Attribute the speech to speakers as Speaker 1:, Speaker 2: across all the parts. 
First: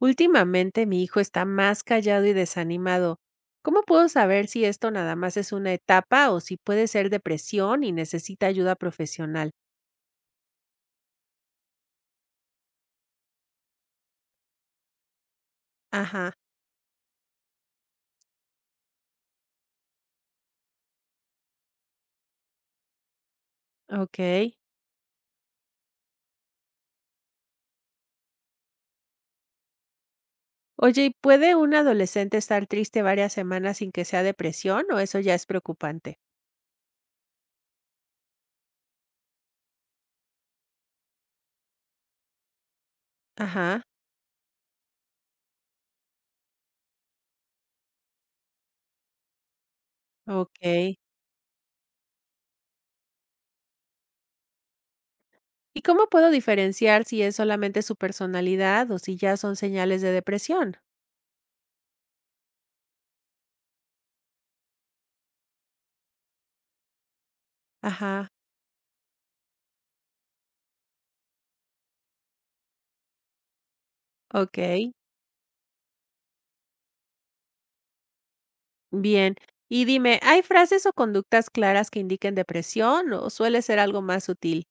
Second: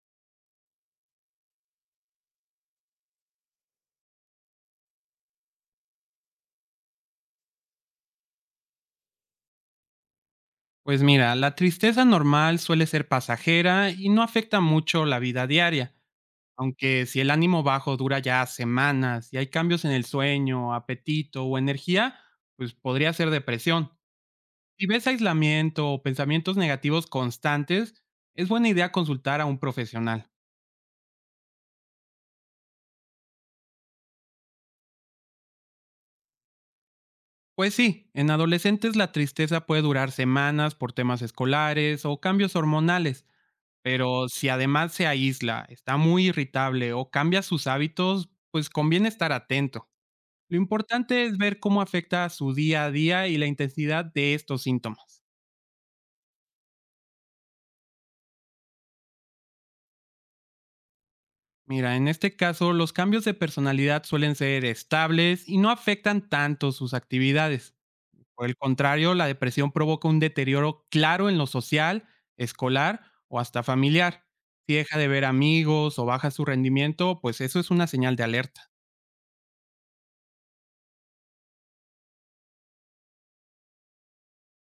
Speaker 1: Últimamente mi hijo está más callado y desanimado. ¿Cómo puedo saber si esto nada más es una etapa o si puede ser depresión y necesita ayuda profesional?
Speaker 2: Pues mira, la tristeza normal suele ser pasajera y no afecta mucho la vida diaria,
Speaker 1: Ajá,
Speaker 2: aunque si el ánimo bajo dura ya semanas y hay cambios en el sueño, apetito o energía, pues podría ser depresión.
Speaker 1: ok.
Speaker 2: Si ves aislamiento o pensamientos negativos constantes, es buena idea consultar a un profesional.
Speaker 1: Oye, ¿y puede un adolescente estar triste varias semanas sin que sea depresión o eso ya es preocupante?
Speaker 2: Pues sí, en adolescentes la tristeza puede durar semanas por temas escolares o cambios hormonales,
Speaker 1: Ajá,
Speaker 2: pero si además se aísla, está muy irritable o cambia sus hábitos, pues conviene estar atento. Lo
Speaker 1: ok.
Speaker 2: importante es ver cómo afecta su día a día y la intensidad de estos síntomas.
Speaker 1: ¿Y cómo puedo diferenciar si es solamente su personalidad o si ya son señales de depresión?
Speaker 2: Mira, en este caso, los cambios de personalidad suelen ser estables y no afectan tanto sus actividades.
Speaker 1: Ajá.
Speaker 2: Por el contrario, la depresión provoca un deterioro claro en lo social, escolar o hasta familiar.
Speaker 1: Ok.
Speaker 2: Si deja de ver amigos o baja su rendimiento, pues eso es una señal de alerta.
Speaker 1: Bien. Y dime, ¿hay frases o conductas claras que indiquen depresión o suele ser algo más sutil?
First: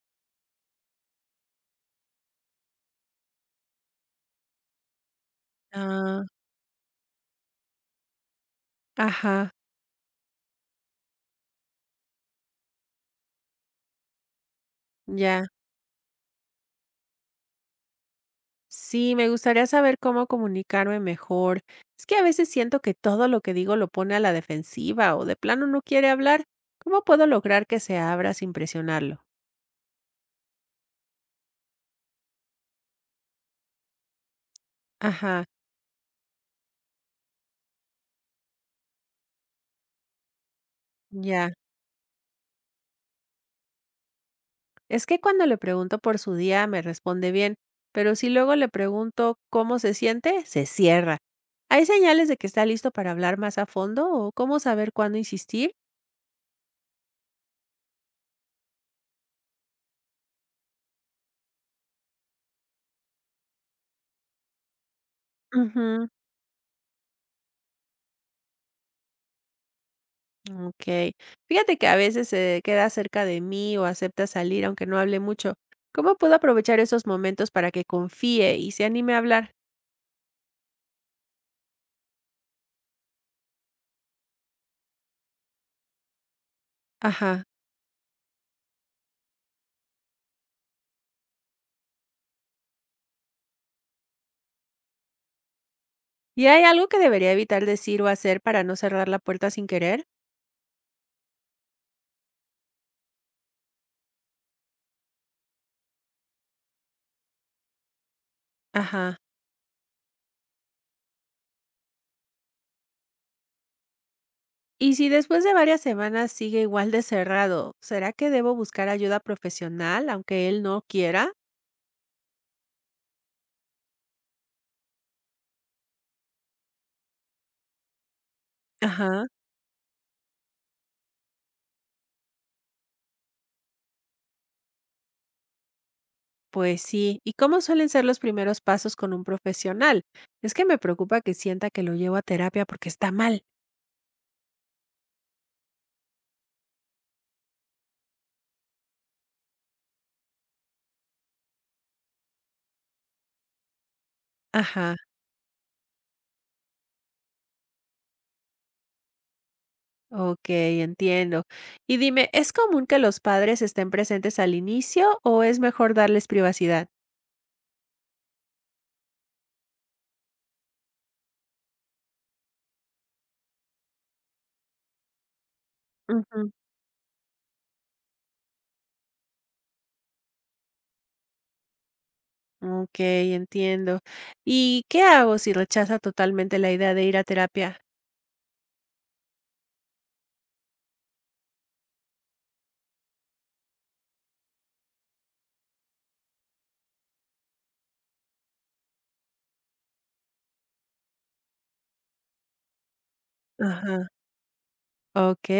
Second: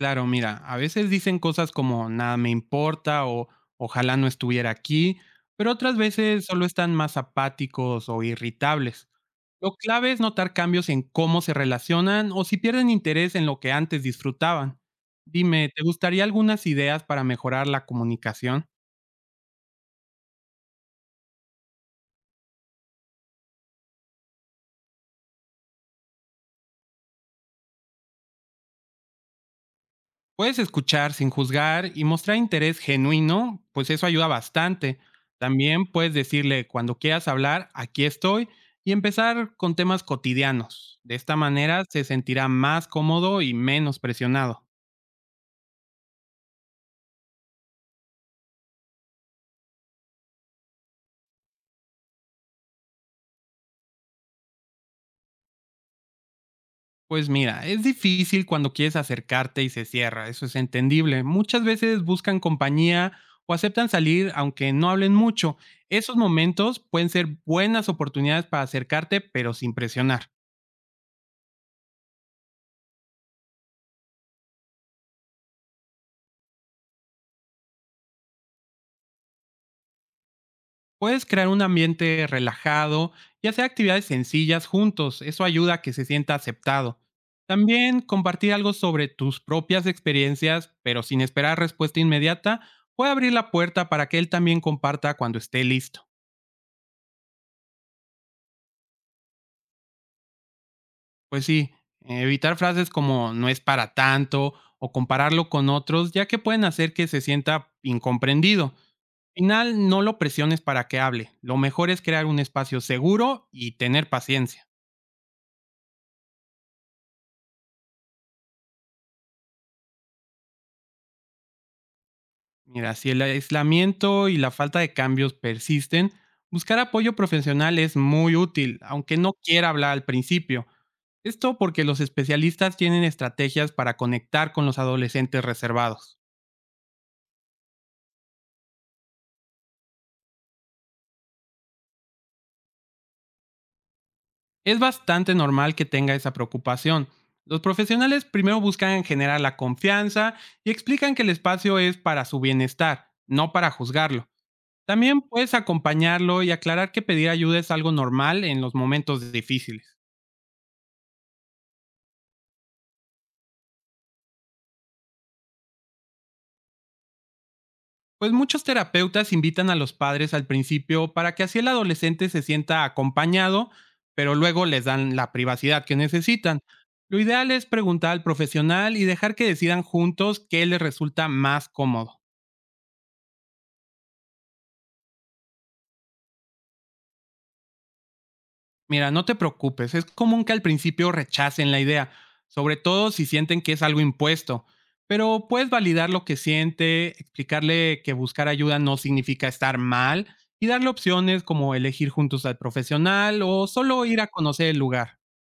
Speaker 2: Claro, mira, a veces dicen cosas como nada me importa o ojalá no estuviera aquí, pero otras
Speaker 1: Ah,
Speaker 2: veces solo están más apáticos o irritables.
Speaker 1: ajá,
Speaker 2: Lo clave es notar cambios en cómo se relacionan o si pierden interés en lo que antes disfrutaban.
Speaker 1: ya.
Speaker 2: Dime, ¿te gustaría algunas ideas para mejorar la comunicación?
Speaker 1: Sí, me gustaría saber cómo comunicarme mejor. Es que a veces siento que todo lo que digo lo pone a la defensiva o de plano no quiere hablar. ¿Cómo puedo lograr que se abra sin presionarlo?
Speaker 2: Puedes escuchar sin juzgar y mostrar interés genuino, pues eso ayuda bastante.
Speaker 1: Ajá,
Speaker 2: También puedes decirle, cuando quieras hablar, aquí estoy, y empezar con temas cotidianos. De esta
Speaker 1: ya.
Speaker 2: manera se sentirá más cómodo y menos presionado.
Speaker 1: Es que cuando le pregunto por su día me responde bien, pero si luego le pregunto cómo se siente, se cierra. ¿Hay señales de que está listo para hablar más a fondo o cómo saber cuándo insistir?
Speaker 2: Pues mira, es difícil cuando quieres acercarte y se cierra, eso es entendible. Muchas veces buscan compañía o aceptan salir aunque no hablen mucho.
Speaker 1: Ujú,
Speaker 2: Esos momentos pueden ser buenas oportunidades para acercarte, pero sin presionar.
Speaker 1: ok. Fíjate que a veces se queda cerca de mí o acepta salir aunque no hable mucho. ¿Cómo puedo aprovechar esos momentos para que confíe y se anime a hablar?
Speaker 2: Puedes crear un ambiente relajado y hacer actividades sencillas juntos. Eso ayuda a que se sienta aceptado.
Speaker 1: Ajá.
Speaker 2: También compartir algo sobre tus propias experiencias, pero sin esperar respuesta inmediata, puede abrir la puerta para que él también comparta cuando esté listo.
Speaker 1: ¿Y hay algo que debería evitar decir o hacer para no cerrar la puerta sin querer?
Speaker 2: Pues sí, evitar frases como no es para tanto o compararlo con otros, ya que pueden hacer que se sienta incomprendido.
Speaker 1: Ajá.
Speaker 2: Al final, no lo presiones para que hable. Lo mejor es crear un espacio seguro y tener paciencia.
Speaker 1: Y si después de varias semanas sigue igual de cerrado, ¿será que debo buscar ayuda profesional aunque él no quiera?
Speaker 2: Mira, si el aislamiento y la falta de cambios persisten, buscar apoyo profesional es muy útil, aunque
Speaker 1: Ajá.
Speaker 2: no quiera hablar al principio. Esto porque los especialistas tienen estrategias para conectar con los adolescentes reservados.
Speaker 1: Pues sí. ¿Y cómo suelen ser los primeros pasos con un profesional? Es que me preocupa que sienta que lo llevo a terapia porque está mal.
Speaker 2: Es bastante normal que tenga esa preocupación. Los profesionales primero buscan generar la confianza y explican que el espacio es para su bienestar, no para juzgarlo.
Speaker 1: Ajá.
Speaker 2: También puedes acompañarlo y aclarar que pedir ayuda es algo normal en los momentos difíciles.
Speaker 1: Ok, entiendo. Y dime, ¿es común que los padres estén presentes al inicio o es mejor darles privacidad?
Speaker 2: Pues muchos terapeutas invitan a los padres al principio para que así el adolescente se sienta acompañado, pero luego les dan la privacidad que
Speaker 1: Ujú.
Speaker 2: necesitan. Lo ideal es preguntar al profesional y dejar que decidan juntos qué les resulta más cómodo.
Speaker 1: Ok, entiendo. ¿Y qué hago si rechaza totalmente la idea de ir a terapia?
Speaker 2: Mira, no te preocupes, es común que al principio rechacen la idea, sobre todo si sienten que es algo impuesto, pero puedes validar lo que siente, explicarle que buscar ayuda no significa estar mal y darle opciones como elegir juntos al profesional o solo
Speaker 1: Ajá.
Speaker 2: ir a conocer el lugar.
Speaker 1: Ok.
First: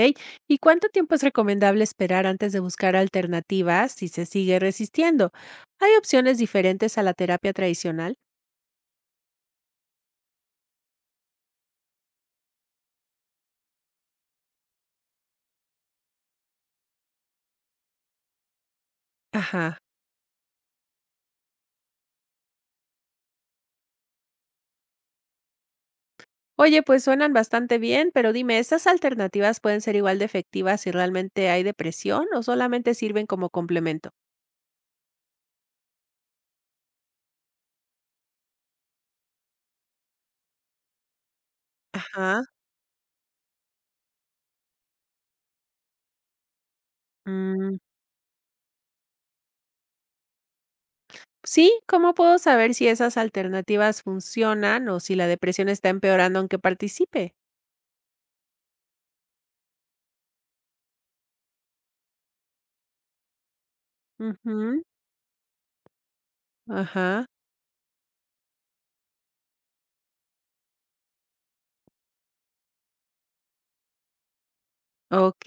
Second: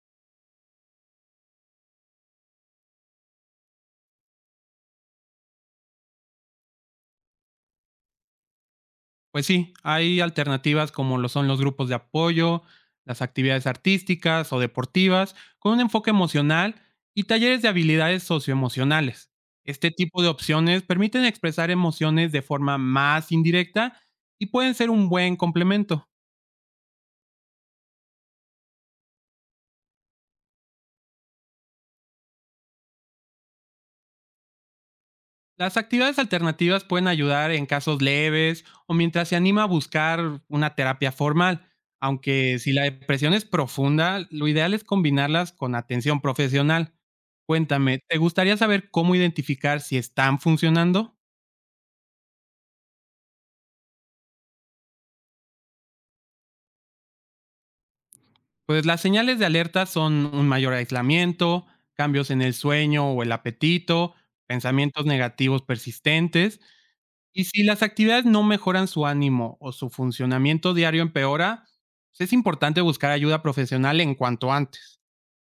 Speaker 1: ¿Y cuánto tiempo es recomendable esperar antes de buscar alternativas si se sigue resistiendo? ¿Hay opciones diferentes a la terapia tradicional?
Speaker 2: Pues sí, hay alternativas como lo son los grupos de apoyo, las actividades artísticas o deportivas, con un enfoque emocional y talleres de habilidades socioemocionales.
Speaker 1: Ajá.
Speaker 2: Este tipo de opciones permiten expresar emociones de forma más indirecta y pueden ser un buen complemento.
Speaker 1: Oye, pues suenan bastante bien, pero dime, ¿estas alternativas pueden ser igual de efectivas si realmente hay depresión o solamente sirven como complemento?
Speaker 2: Las actividades alternativas pueden ayudar en casos leves o mientras se anima a buscar una terapia formal,
Speaker 1: Ajá.
Speaker 2: aunque si la depresión es profunda, lo ideal es combinarlas con atención profesional.
Speaker 1: Mm,
Speaker 2: Cuéntame, ¿te gustaría saber cómo identificar si están funcionando?
Speaker 1: sí, ¿cómo puedo saber si esas alternativas funcionan o si la depresión está empeorando aunque participe?
Speaker 2: Pues las señales de alerta son un mayor aislamiento, cambios en el sueño o el apetito,
Speaker 1: Ujú,
Speaker 2: pensamientos negativos persistentes.
Speaker 1: ajá.
Speaker 2: Y si las actividades no mejoran su ánimo o su funcionamiento diario empeora, pues, es importante buscar ayuda profesional en cuanto antes.
Speaker 1: Ok,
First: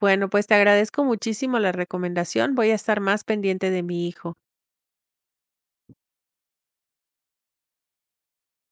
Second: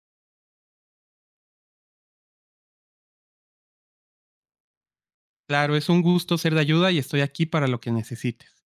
Speaker 1: bueno, pues te agradezco muchísimo la recomendación. Voy a estar más pendiente de mi hijo.
Speaker 2: Claro, es un gusto ser de ayuda y estoy aquí para lo que necesites.